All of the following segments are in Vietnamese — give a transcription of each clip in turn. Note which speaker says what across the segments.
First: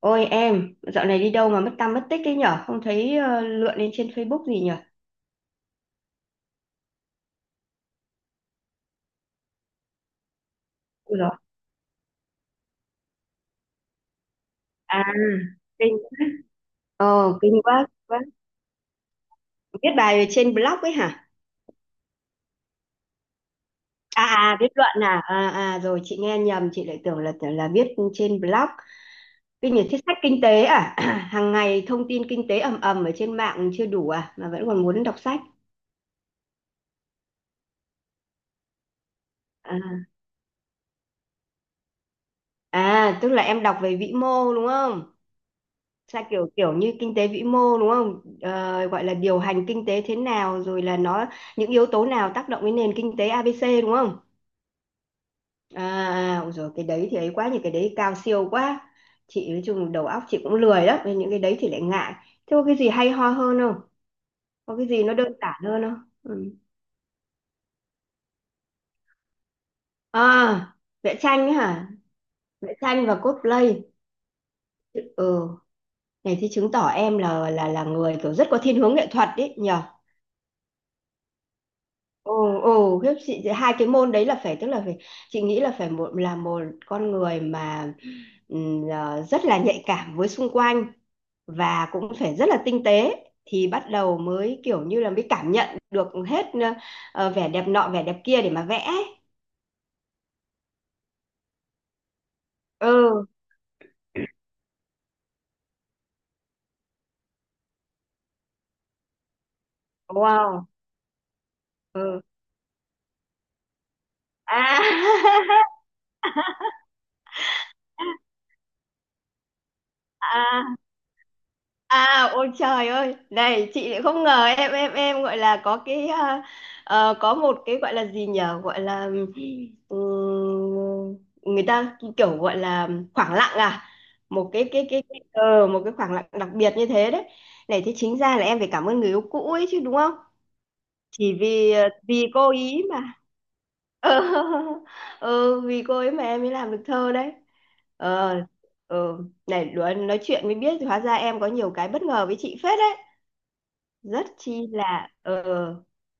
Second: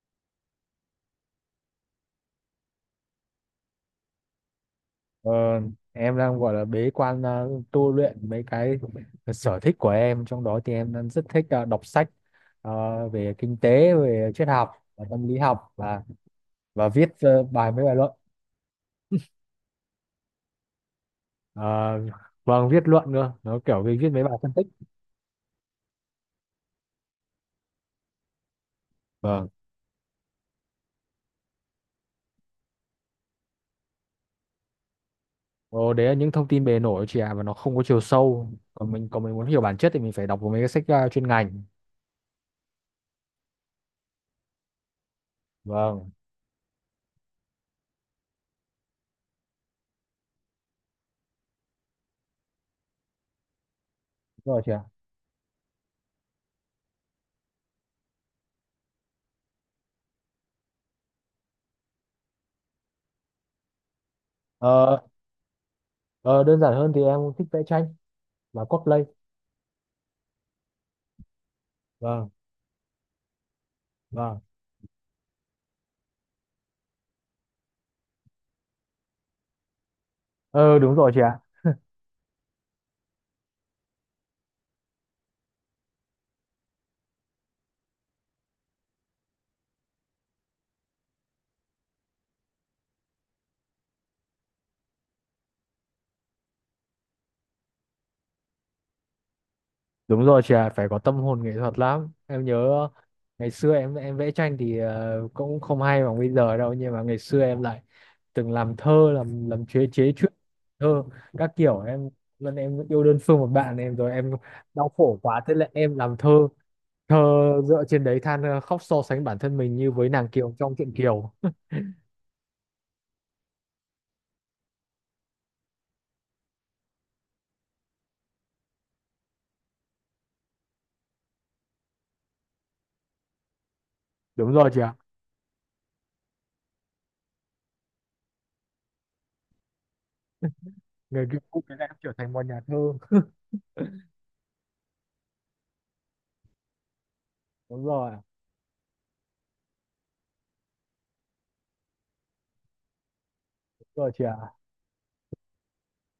Speaker 1: Ôi em, dạo này đi đâu mà mất tăm mất tích ấy nhở? Không thấy lượn lên trên Facebook gì nhở?
Speaker 2: Ờ, em đang gọi là bế quan tu luyện mấy cái sở thích của em, trong đó thì em đang
Speaker 1: Ui
Speaker 2: rất
Speaker 1: dồi,
Speaker 2: thích đọc sách ờ, về kinh tế, về triết học
Speaker 1: à,
Speaker 2: và tâm lý học,
Speaker 1: kinh,
Speaker 2: và viết
Speaker 1: kinh
Speaker 2: bài mấy
Speaker 1: quá,
Speaker 2: bài luận.
Speaker 1: quá. Viết bài trên blog ấy hả?
Speaker 2: Ờ, vâng, viết luận nữa, nó kiểu về viết mấy
Speaker 1: À,
Speaker 2: bài phân
Speaker 1: à,
Speaker 2: tích.
Speaker 1: viết luận à? À, à, rồi chị nghe nhầm, chị lại tưởng là viết trên blog.
Speaker 2: Vâng.
Speaker 1: Kinh nhật thích sách kinh tế à? Hàng ngày thông tin kinh tế ầm ầm ở trên mạng chưa đủ à? Mà vẫn còn muốn đọc sách.
Speaker 2: Ồ, đấy là những thông tin bề nổi chị ạ, và nó không có chiều sâu. Còn mình muốn hiểu bản
Speaker 1: À,
Speaker 2: chất thì mình phải đọc mấy cái sách chuyên ngành.
Speaker 1: à, tức là em đọc về vĩ mô đúng không?
Speaker 2: Vâng.
Speaker 1: Sao kiểu kiểu như kinh tế vĩ mô đúng không? Ờ, gọi là điều hành kinh tế thế nào rồi là nó những yếu tố nào tác động đến nền kinh tế ABC đúng không?
Speaker 2: Đúng rồi chị ạ.
Speaker 1: À, rồi cái đấy thì ấy quá, những cái đấy cao siêu quá. Chị nói chung đầu óc chị cũng lười lắm nên những cái đấy thì lại ngại. Thế có cái gì hay ho hơn không? Có cái
Speaker 2: Ờ,
Speaker 1: gì nó đơn giản hơn không?
Speaker 2: ờ,
Speaker 1: Ừ.
Speaker 2: Đơn giản hơn thì em thích vẽ tranh và cosplay.
Speaker 1: À, vẽ tranh ấy hả?
Speaker 2: Vâng.
Speaker 1: Vẽ tranh và cosplay.
Speaker 2: Vâng.
Speaker 1: Ừ, này thì chứng tỏ em là người kiểu rất có thiên hướng nghệ thuật đấy nhỉ?
Speaker 2: Ờ Đúng rồi chị ạ.
Speaker 1: Ồ, ồ, khiếp chị, hai cái môn đấy là phải, tức là phải, chị nghĩ là phải, một là một con người mà à, rất là nhạy cảm với xung quanh, và cũng phải rất là tinh tế, thì bắt đầu mới kiểu như là mới cảm nhận được hết vẻ đẹp nọ vẻ đẹp kia để mà vẽ ấy.
Speaker 2: Đúng rồi chị ạ, phải có tâm hồn nghệ thuật lắm. Em nhớ
Speaker 1: Ừ,
Speaker 2: ngày xưa em vẽ tranh thì cũng không hay bằng bây giờ đâu, nhưng mà ngày xưa em lại từng làm thơ, làm chế chế truyện
Speaker 1: wow.
Speaker 2: thơ các kiểu. em
Speaker 1: Ừ.
Speaker 2: lần em yêu đơn phương một bạn, em rồi em đau khổ quá,
Speaker 1: À.
Speaker 2: thế là em làm thơ thơ dựa trên đấy, than khóc, so sánh bản thân mình như với nàng Kiều trong truyện Kiều.
Speaker 1: À, ôi trời ơi, này chị lại không ngờ em em gọi là có cái à, có một cái gọi là gì nhở, gọi là ừm, người ta kiểu gọi là khoảng lặng à, một
Speaker 2: Đúng
Speaker 1: cái
Speaker 2: rồi chị
Speaker 1: cái
Speaker 2: ạ.
Speaker 1: cái, cái một cái khoảng lặng đặc biệt như thế đấy. Này thế chính ra là em phải cảm ơn người yêu cũ ấy chứ đúng không?
Speaker 2: Người
Speaker 1: Chỉ
Speaker 2: kia cũng
Speaker 1: vì
Speaker 2: cái này em trở
Speaker 1: vì
Speaker 2: thành một
Speaker 1: cô
Speaker 2: nhà thơ.
Speaker 1: ý mà ừ, ừ, vì cô ấy mà em mới làm được thơ đấy.
Speaker 2: Đúng rồi,
Speaker 1: Ờ, ừ. Này luôn nói chuyện mới biết hóa ra em có nhiều cái bất ngờ với chị phết đấy,
Speaker 2: đúng rồi chị
Speaker 1: rất
Speaker 2: ạ.
Speaker 1: chi là ờ,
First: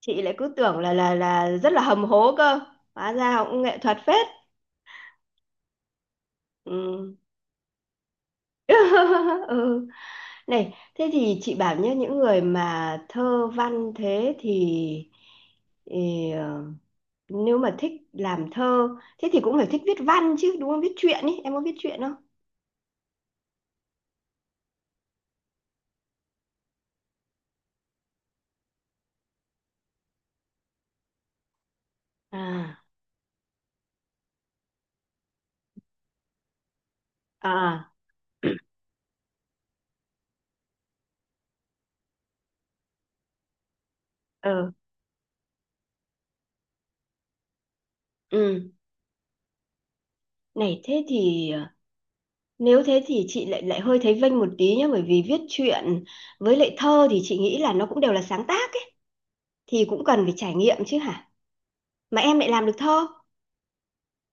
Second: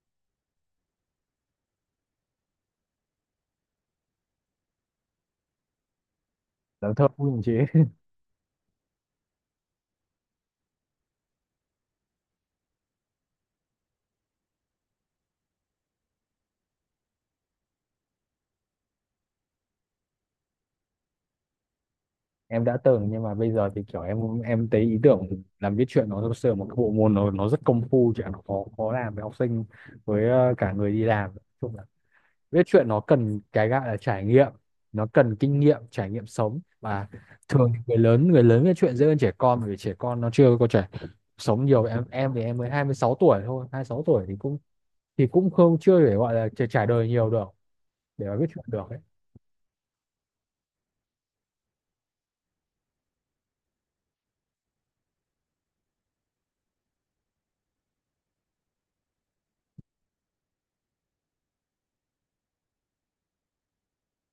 Speaker 1: chị lại cứ tưởng là rất là hầm hố cơ, hóa ra cũng nghệ thuật phết.
Speaker 2: Làm thơ
Speaker 1: Ừ.
Speaker 2: cũng chị.
Speaker 1: Ừ. Này thế thì chị bảo nhé, những người mà thơ văn thế thì nếu mà thích làm thơ thế thì cũng phải thích viết văn chứ đúng không? Viết truyện ý, em có viết truyện không?
Speaker 2: Em đã từng, nhưng mà bây giờ thì kiểu em thấy ý tưởng làm viết truyện nó thực sự là một cái bộ môn, nó rất công phu, chứ nó khó khó làm với học sinh, với cả người đi làm. Nói chung là viết
Speaker 1: À,
Speaker 2: truyện nó cần cái gọi là trải nghiệm, nó cần kinh nghiệm, trải nghiệm sống. Và thường thì
Speaker 1: à,
Speaker 2: người lớn viết truyện dễ hơn trẻ con, bởi vì trẻ con nó chưa có trải sống nhiều. Em thì em mới 26 tuổi thôi, 26 tuổi thì cũng,
Speaker 1: ờ,
Speaker 2: thì cũng không, chưa để gọi là trải trải đời nhiều được để mà viết truyện
Speaker 1: ừ,
Speaker 2: được ấy.
Speaker 1: này thế thì ờ, nếu thế thì chị lại lại hơi thấy vênh một tí nhá, bởi vì viết truyện với lại thơ thì chị nghĩ là nó cũng đều là sáng tác ấy, thì cũng cần phải trải nghiệm chứ hả, mà em lại làm được thơ.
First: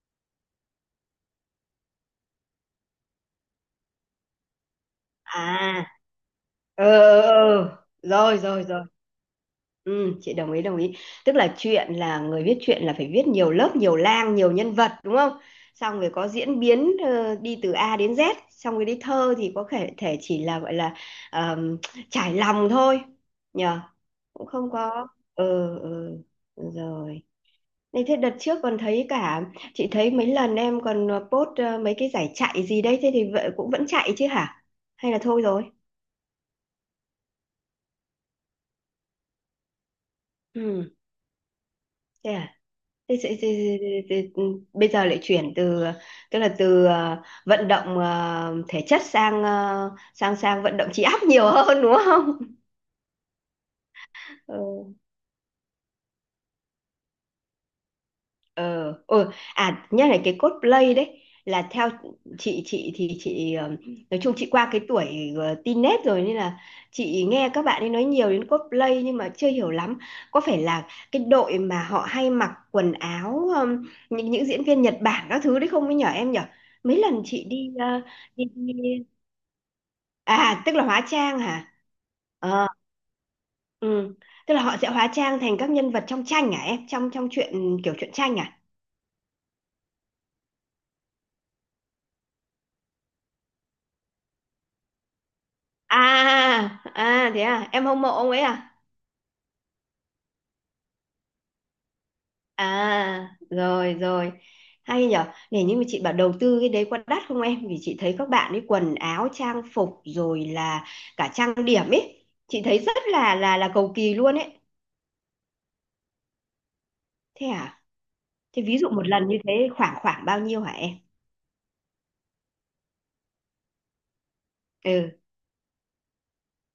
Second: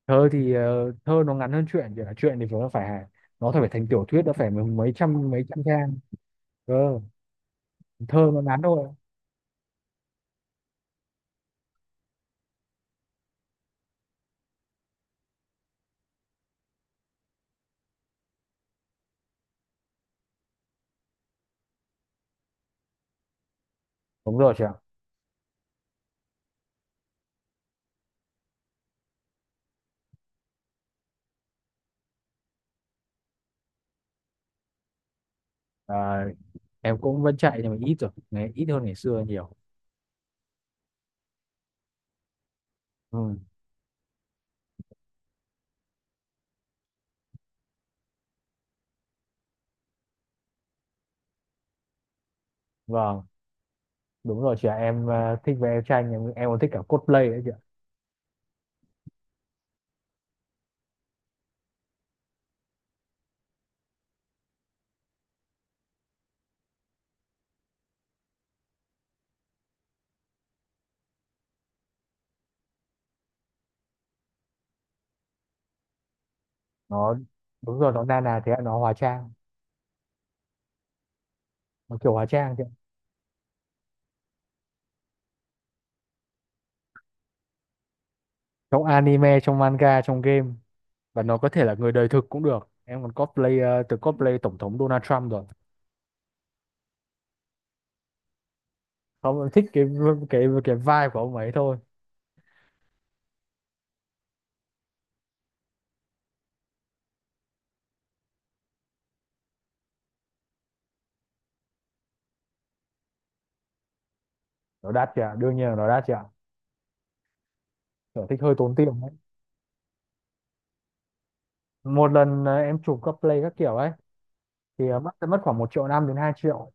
Speaker 2: Thơ thì thơ nó ngắn hơn truyện, chỉ là truyện thì nó phải thành tiểu thuyết, nó phải mấy mấy trăm
Speaker 1: À,
Speaker 2: trang
Speaker 1: ờ,
Speaker 2: cơ.
Speaker 1: ờ, ờ.
Speaker 2: Thơ
Speaker 1: Rồi
Speaker 2: nó ngắn
Speaker 1: rồi rồi.
Speaker 2: thôi.
Speaker 1: Ừ, chị đồng ý đồng ý. Tức là chuyện là người viết truyện là phải viết nhiều lớp nhiều lang nhiều nhân vật đúng không, xong rồi có diễn biến đi từ A đến Z, xong rồi đi thơ thì có thể thể chỉ là gọi là ờm, trải lòng thôi, nhờ,
Speaker 2: Đúng
Speaker 1: cũng
Speaker 2: rồi chị
Speaker 1: không
Speaker 2: ạ.
Speaker 1: có. Ừ, ừ. Rồi. Này thế đợt trước còn thấy cả, chị thấy mấy lần em còn post mấy cái giải chạy gì đấy, thế thì vậy cũng vẫn chạy chứ hả, hay là thôi rồi?
Speaker 2: à, em cũng vẫn chạy nhưng mà ít rồi, ngày ít hơn ngày xưa nhiều.
Speaker 1: Ừ, thế à? Thế,
Speaker 2: Ừ,
Speaker 1: thế, thế, thế, thế, thế, ừ, bây giờ lại chuyển từ, tức là từ vận động thể chất sang ờ, sang sang vận động trí óc nhiều hơn đúng không?
Speaker 2: vâng, đúng rồi
Speaker 1: Ừ.
Speaker 2: chị ạ, em thích vẽ tranh, em còn thích cả cosplay đấy chị ạ.
Speaker 1: Ờ, ừ. À, nhắc lại cái cosplay đấy, là theo chị, thì chị nói chung chị qua cái tuổi teen nết rồi nên là chị nghe các bạn ấy nói nhiều đến cosplay nhưng mà chưa hiểu lắm. Có phải là cái đội mà họ hay mặc quần áo những diễn viên Nhật Bản các thứ đấy không ấy nhở, em nhở? Mấy
Speaker 2: Nó
Speaker 1: lần chị đi,
Speaker 2: đúng rồi, nó na nà
Speaker 1: đi,
Speaker 2: thế ạ, nó hóa
Speaker 1: đi
Speaker 2: trang,
Speaker 1: À tức là hóa trang hả?
Speaker 2: nó kiểu hóa trang chị
Speaker 1: Ờ,
Speaker 2: ạ.
Speaker 1: ừ. Tức là họ sẽ hóa trang thành các nhân vật trong tranh hả em, trong trong truyện kiểu truyện tranh à?
Speaker 2: Trong anime, trong manga, trong game, và nó có thể là người đời thực cũng được. Em còn cosplay, từng cosplay tổng thống Donald Trump rồi.
Speaker 1: À, à, thế à, em hâm mộ ông ấy à?
Speaker 2: Không, em thích cái cái vibe của ông ấy thôi.
Speaker 1: À rồi rồi, hay nhở. Này nhưng mà chị bảo, đầu tư cái đấy có đắt không em, vì chị thấy các bạn ấy quần áo trang phục rồi là cả trang điểm ấy, chị thấy rất là cầu kỳ luôn ấy.
Speaker 2: Nó đắt chị, đương nhiên là nó đắt chị.
Speaker 1: Thế à?
Speaker 2: Sở thích hơi
Speaker 1: Thế
Speaker 2: tốn
Speaker 1: ví
Speaker 2: tiền
Speaker 1: dụ một
Speaker 2: đấy.
Speaker 1: lần như thế khoảng khoảng bao nhiêu hả em?
Speaker 2: Một lần em chụp các play các kiểu ấy thì mất
Speaker 1: Ừ,
Speaker 2: sẽ mất khoảng một triệu năm đến 2 triệu.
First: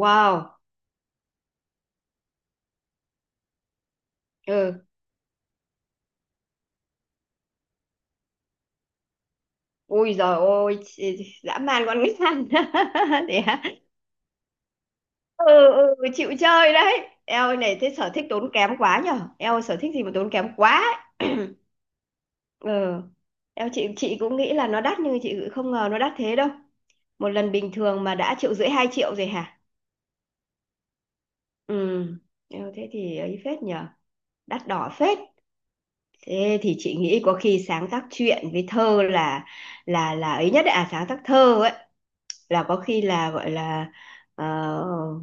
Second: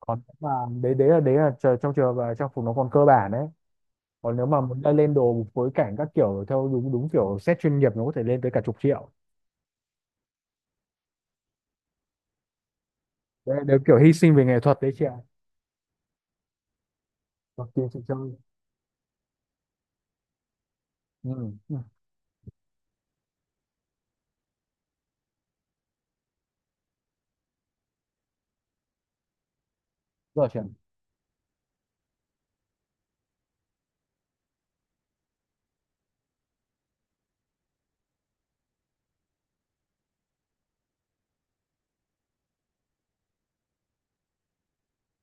Speaker 2: Còn nếu mà, đấy đấy là trong trường hợp là trang phục nó còn cơ bản đấy. Còn nếu mà muốn
Speaker 1: Ừ.
Speaker 2: lên đồ phối cảnh các kiểu theo đúng đúng kiểu set chuyên nghiệp, nó có thể lên tới cả chục triệu.
Speaker 1: Ui giời ôi, chị- dã man con nít ăn.
Speaker 2: Đấy là đều kiểu hy sinh về nghệ thuật đấy chị ạ.
Speaker 1: Ừ, ừ, chịu chơi đấy, eo ơi,
Speaker 2: Còn
Speaker 1: này
Speaker 2: tiền
Speaker 1: thế
Speaker 2: chị
Speaker 1: sở
Speaker 2: chơi.
Speaker 1: thích tốn kém quá nhở, eo ơi, sở thích gì mà tốn kém quá ấy.
Speaker 2: Ừ. Ừ.
Speaker 1: Ừ, eo chị cũng nghĩ là nó đắt nhưng chị không ngờ nó đắt thế đâu. Một lần bình thường mà đã triệu rưỡi hai triệu rồi hả?
Speaker 2: Rồi chị ạ.
Speaker 1: Ừ, eo thế thì ấy phết nhở, đắt đỏ phết. Thế thì chị nghĩ có khi sáng tác truyện với thơ là ấy nhất đấy, à sáng tác thơ ấy, là có khi là gọi là ờ,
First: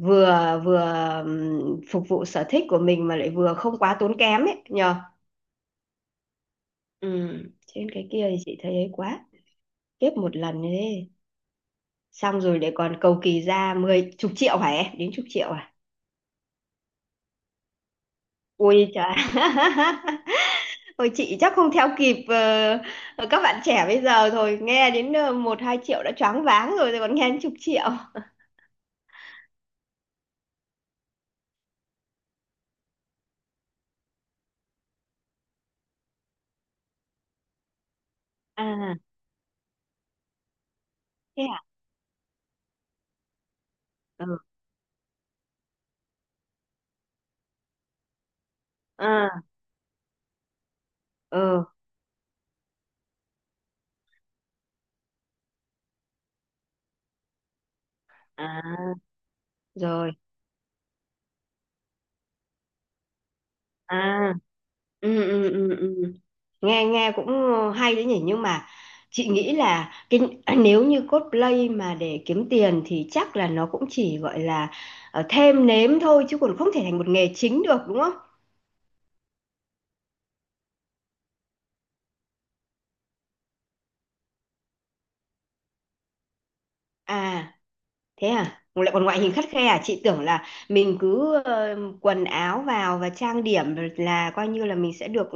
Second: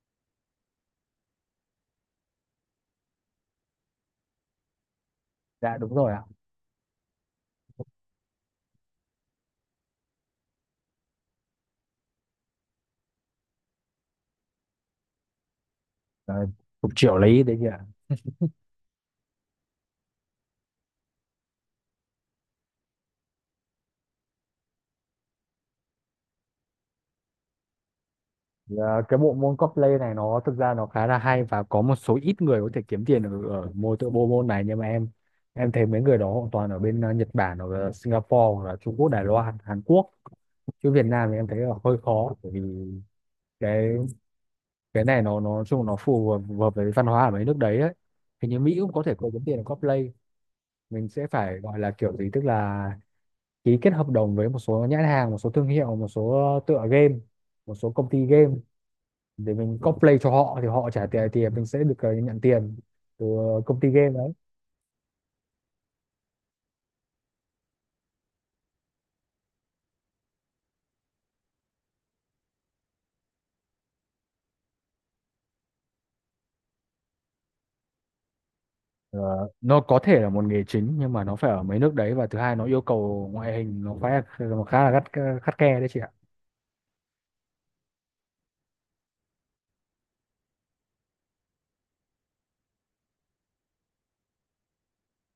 Speaker 1: vừa vừa phục vụ sở thích của mình mà lại vừa không quá tốn kém ấy nhờ.
Speaker 2: Dạ đúng rồi ạ.
Speaker 1: Ừ. Trên cái kia thì chị thấy ấy quá, kiếp một lần như thế, xong rồi để còn cầu kỳ ra mười chục triệu hả em, đến chục triệu à?
Speaker 2: Đấy, chục triệu lấy đấy chị ạ.
Speaker 1: Ui trời. Ôi chị chắc không theo kịp các bạn trẻ bây giờ thôi, nghe đến một hai triệu đã choáng váng rồi, rồi còn nghe đến chục triệu.
Speaker 2: Ờ, cái bộ môn cosplay này nó thực ra nó khá là hay, và có một số ít người có thể kiếm tiền ở môn tự bộ môn này, nhưng mà em thấy mấy người đó hoàn toàn ở bên Nhật Bản, hoặc là Singapore, hoặc là Trung
Speaker 1: À
Speaker 2: Quốc, Đài Loan, Hàn Quốc. Chứ Việt Nam thì
Speaker 1: thế
Speaker 2: em thấy
Speaker 1: à,
Speaker 2: là hơi khó, bởi vì cái
Speaker 1: ừ.
Speaker 2: cái này nó nói chung nó phù hợp với văn hóa ở mấy nước đấy ấy. Hình như Mỹ cũng có thể có kiếm
Speaker 1: À,
Speaker 2: tiền ở cosplay. Mình sẽ phải
Speaker 1: ừ.
Speaker 2: gọi là kiểu gì, tức là ký kết hợp đồng với một số nhãn hàng, một số thương hiệu, một số tựa game, một số công ty game,
Speaker 1: À
Speaker 2: để mình
Speaker 1: rồi.
Speaker 2: cosplay cho họ thì họ trả tiền, thì mình sẽ được nhận tiền từ công ty game đấy.
Speaker 1: À. Ừ ừ ừ ừ. Nghe nghe cũng hay đấy nhỉ, nhưng mà chị nghĩ là cái nếu như cosplay mà để kiếm tiền thì chắc là nó cũng chỉ gọi là thêm nếm thôi chứ còn không thể thành một nghề chính được đúng không?
Speaker 2: Ờ, nó có thể là một nghề chính nhưng mà nó phải ở mấy nước đấy, và thứ hai nó yêu cầu ngoại hình, nó phải, nó khá là gắt, khắt khe đấy chị ạ.
Speaker 1: À thế à, lại còn ngoại hình khắt khe à? Chị tưởng là mình cứ quần áo vào và trang điểm là coi như là mình sẽ được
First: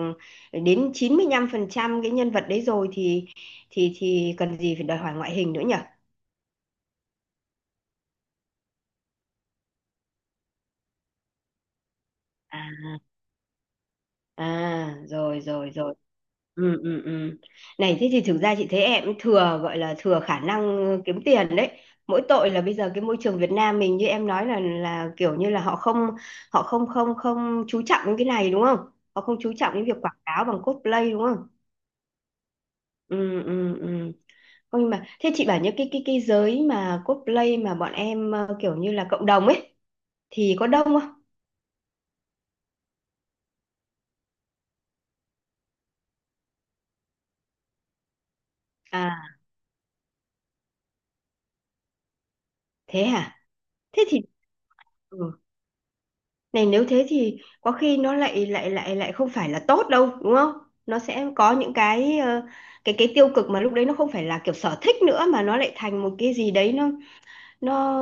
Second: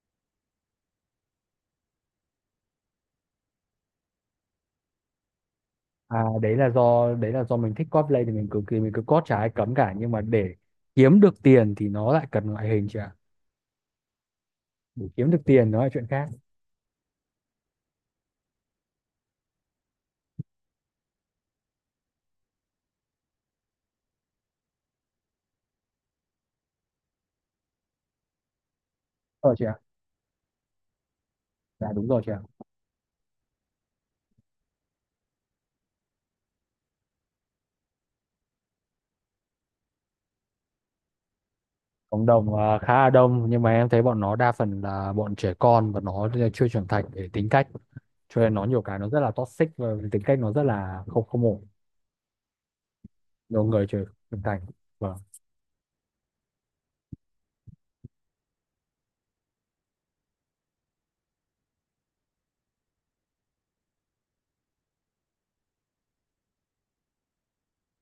Speaker 1: ừ, đến 95% cái nhân vật đấy rồi thì cần gì phải đòi hỏi ngoại hình nữa nhỉ?
Speaker 2: Đấy là do mình thích cosplay thì mình cực kỳ, mình cứ cos chả ai cấm cả, nhưng mà để kiếm được tiền thì nó lại cần
Speaker 1: À.
Speaker 2: ngoại hình chị ạ.
Speaker 1: À,
Speaker 2: Để kiếm
Speaker 1: rồi
Speaker 2: được
Speaker 1: rồi
Speaker 2: tiền nó là
Speaker 1: rồi.
Speaker 2: chuyện khác.
Speaker 1: Ừ ừ ừ. Này thế thì thực ra chị thấy em cũng thừa, gọi là thừa khả năng kiếm tiền đấy. Mỗi tội là bây giờ cái môi trường Việt Nam mình như em nói là kiểu như là họ không, họ không không không chú trọng đến cái này đúng không? Họ không
Speaker 2: Ờ
Speaker 1: chú
Speaker 2: chị ạ.
Speaker 1: trọng đến việc quảng cáo bằng cosplay đúng không?
Speaker 2: Dạ đúng rồi chị ạ.
Speaker 1: Ừ ừ ừ. Không, nhưng mà thế chị bảo, những cái giới mà cosplay mà bọn em kiểu như là cộng đồng ấy thì có đông không?
Speaker 2: Cộng đồng khá là đông, nhưng mà em thấy bọn nó đa phần là bọn trẻ con, và nó chưa trưởng thành để tính cách, cho nên nó nhiều cái nó rất là
Speaker 1: À
Speaker 2: toxic, và tính cách nó rất là không không ổn.
Speaker 1: thế hả?
Speaker 2: Nhiều người trưởng
Speaker 1: Thế thì
Speaker 2: trưởng thành. Vâng.
Speaker 1: ừ. Này nếu thế thì có khi nó lại lại lại lại không phải là tốt đâu đúng không, nó sẽ có những cái cái tiêu cực, mà lúc đấy nó không phải là kiểu sở thích nữa mà nó lại thành một cái gì đấy nó nó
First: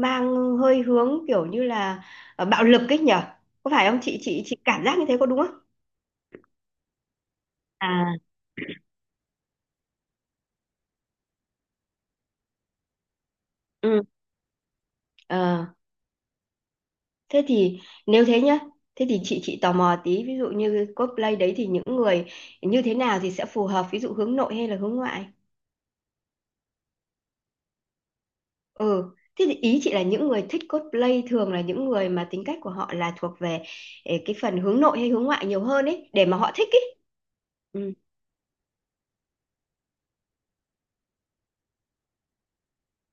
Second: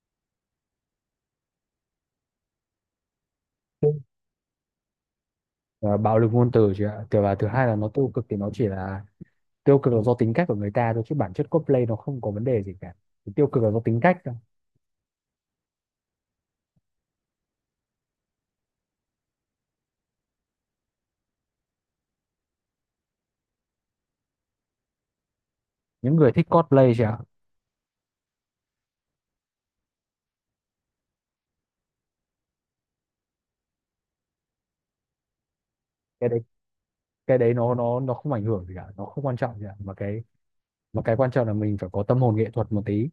Speaker 1: mang hơi hướng kiểu như là bạo lực ấy nhở. Có phải không chị, chị cảm giác như thế có đúng không?
Speaker 2: Và bạo lực ngôn từ chứ ạ. Thứ hai là nó tiêu
Speaker 1: À,
Speaker 2: cực, thì nó chỉ là tiêu cực là do tính cách của người ta thôi, chứ bản chất cosplay nó không có vấn đề gì cả. Thì tiêu cực là do tính
Speaker 1: ừ,
Speaker 2: cách thôi.
Speaker 1: ờ, thế thì nếu thế nhá, thế thì chị, tò mò tí, ví dụ như cosplay đấy thì những người như thế nào thì sẽ phù hợp, ví dụ hướng nội hay là hướng ngoại?
Speaker 2: Những người thích cosplay chứ ạ.
Speaker 1: Ừ, thế thì ý chị là những người thích cosplay thường là những người mà tính cách của họ là thuộc về eh, cái phần hướng nội hay hướng ngoại nhiều hơn ấy, để
Speaker 2: Cái
Speaker 1: mà
Speaker 2: đấy
Speaker 1: họ thích ấy.
Speaker 2: cái đấy nó
Speaker 1: Ừ.
Speaker 2: nó nó không ảnh hưởng gì cả, nó không quan trọng gì cả. Mà cái quan trọng là mình phải có tâm hồn nghệ thuật một tí,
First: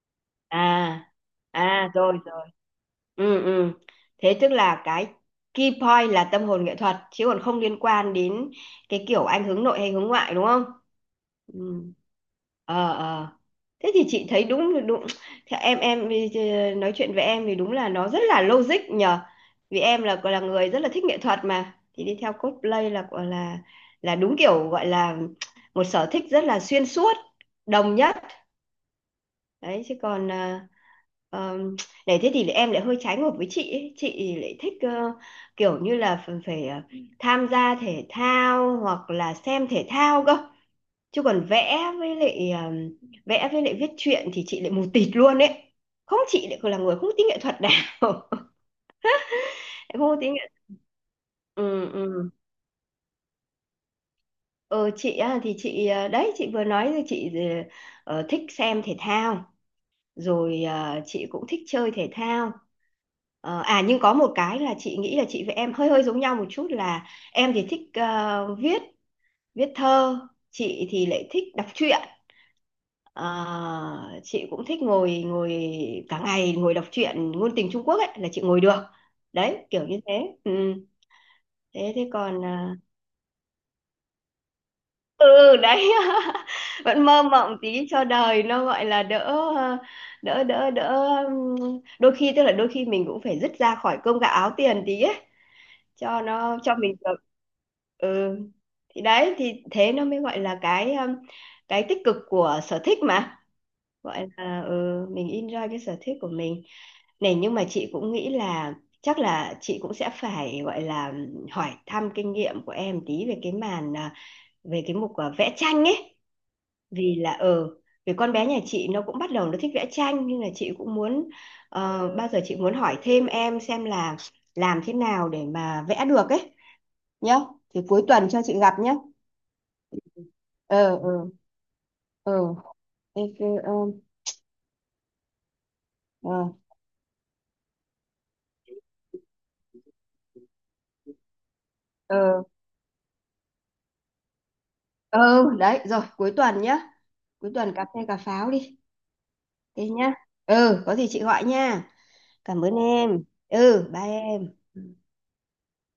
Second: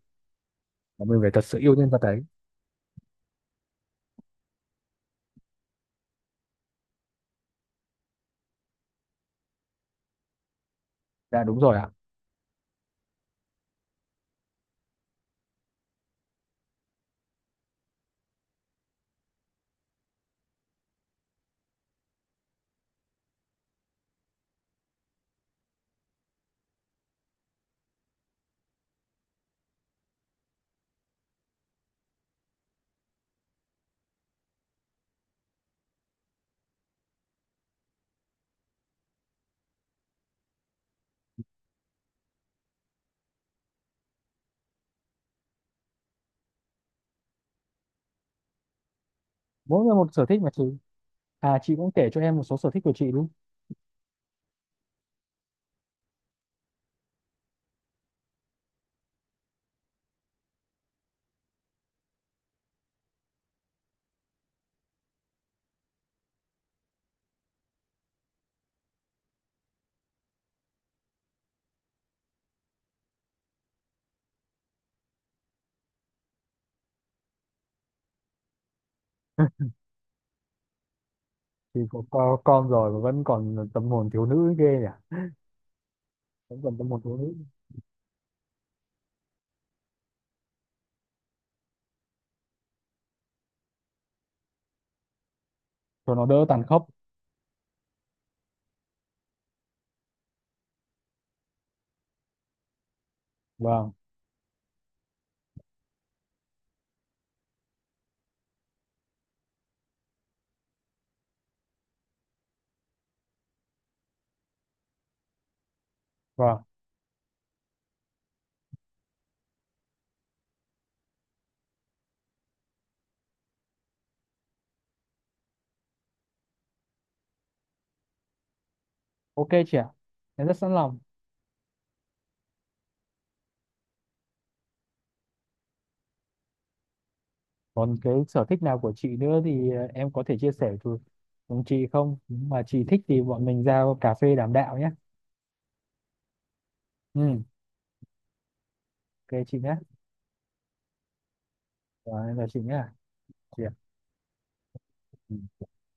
Speaker 1: À
Speaker 2: và mình phải thật sự yêu nhân
Speaker 1: à
Speaker 2: vật
Speaker 1: rồi
Speaker 2: đấy.
Speaker 1: rồi. Ừ ừ. Thế tức là cái key point là tâm hồn nghệ thuật chứ còn không liên quan đến cái kiểu anh hướng nội hay hướng ngoại đúng không?
Speaker 2: Dạ đúng rồi
Speaker 1: Ừ.
Speaker 2: ạ.
Speaker 1: Ờ ờ, thế thì chị thấy đúng đúng, thì em đi- nói chuyện với em thì đúng là nó rất là logic nhờ, vì em là người rất là thích nghệ thuật mà, thì đi theo cosplay là gọi là đúng kiểu gọi là một sở thích rất là xuyên suốt, đồng nhất đấy chứ còn à, ờm, này thế thì em lại hơi trái ngược với chị ấy. Chị lại thích kiểu như là phải, phải tham gia thể thao hoặc là xem thể thao cơ, chứ còn vẽ với lại viết truyện thì chị lại mù tịt luôn ấy, không chị lại còn là người không tính nghệ thuật này.
Speaker 2: Mỗi người
Speaker 1: Không
Speaker 2: một
Speaker 1: có
Speaker 2: sở
Speaker 1: tính
Speaker 2: thích mà
Speaker 1: nghệ.
Speaker 2: chị. À,
Speaker 1: Ừ
Speaker 2: chị cũng kể cho
Speaker 1: ừ.
Speaker 2: em một số sở thích của chị đúng.
Speaker 1: Ờ, chị á, thì chị đấy chị vừa nói rồi, chị thích xem thể thao, rồi à, chị cũng thích chơi thể thao. Ờ, à nhưng có một cái là chị nghĩ là chị với em hơi hơi giống nhau một chút là em thì thích viết, viết thơ, chị thì lại thích đọc truyện. Ờ, chị cũng thích ngồi, ngồi cả ngày ngồi đọc truyện ngôn tình Trung Quốc ấy, là chị ngồi được đấy kiểu như thế. Ừ.
Speaker 2: Thì
Speaker 1: Thế
Speaker 2: có
Speaker 1: thế còn
Speaker 2: con rồi mà vẫn còn tâm hồn thiếu nữ ghê nhỉ.
Speaker 1: ừ đấy.
Speaker 2: Vẫn còn tâm hồn
Speaker 1: Vẫn
Speaker 2: thiếu
Speaker 1: mơ
Speaker 2: nữ
Speaker 1: mộng tí cho đời nó gọi là đỡ, ờ, đỡ đôi khi, tức là đôi khi mình cũng phải dứt ra khỏi cơm gạo áo tiền tí ấy,
Speaker 2: cho
Speaker 1: cho
Speaker 2: nó đỡ
Speaker 1: nó
Speaker 2: tàn
Speaker 1: cho
Speaker 2: khốc.
Speaker 1: mình được. Ừ, thì đấy, thì thế nó mới gọi là cái tích cực của sở thích mà,
Speaker 2: Vâng.
Speaker 1: gọi là ừ, mình enjoy cái sở thích của mình. Này nhưng mà chị cũng nghĩ là chắc là chị cũng sẽ phải gọi là hỏi thăm kinh nghiệm của em tí về cái màn à, về cái mục à, vẽ tranh ấy.
Speaker 2: Vâng.
Speaker 1: Vì là ờ, vì con bé nhà chị nó cũng bắt đầu nó thích vẽ tranh, nhưng là chị cũng muốn bao giờ chị muốn hỏi thêm em xem là làm thế nào để mà vẽ được ấy nhá, thì cuối tuần cho chị gặp nhá.
Speaker 2: Ok chị ạ, em rất sẵn
Speaker 1: Ờ
Speaker 2: lòng.
Speaker 1: ờ ờ. Thế, ờ, ờ.
Speaker 2: Còn cái sở thích nào của chị nữa thì em có thể chia sẻ với cùng chị không? Nếu
Speaker 1: Ờ,
Speaker 2: mà chị thích thì bọn mình ra cà phê đàm đạo nhé.
Speaker 1: ừ đấy, rồi cuối tuần nhá,
Speaker 2: Ừ.
Speaker 1: cuối tuần cà phê cà pháo đi.
Speaker 2: Ok chị nhé.
Speaker 1: Thế nhá, ừ có gì chị gọi nha.
Speaker 2: Rồi em chào chị
Speaker 1: Cảm ơn
Speaker 2: nhé.
Speaker 1: em.
Speaker 2: Chị ạ.
Speaker 1: Ừ, bye em.
Speaker 2: Ừ.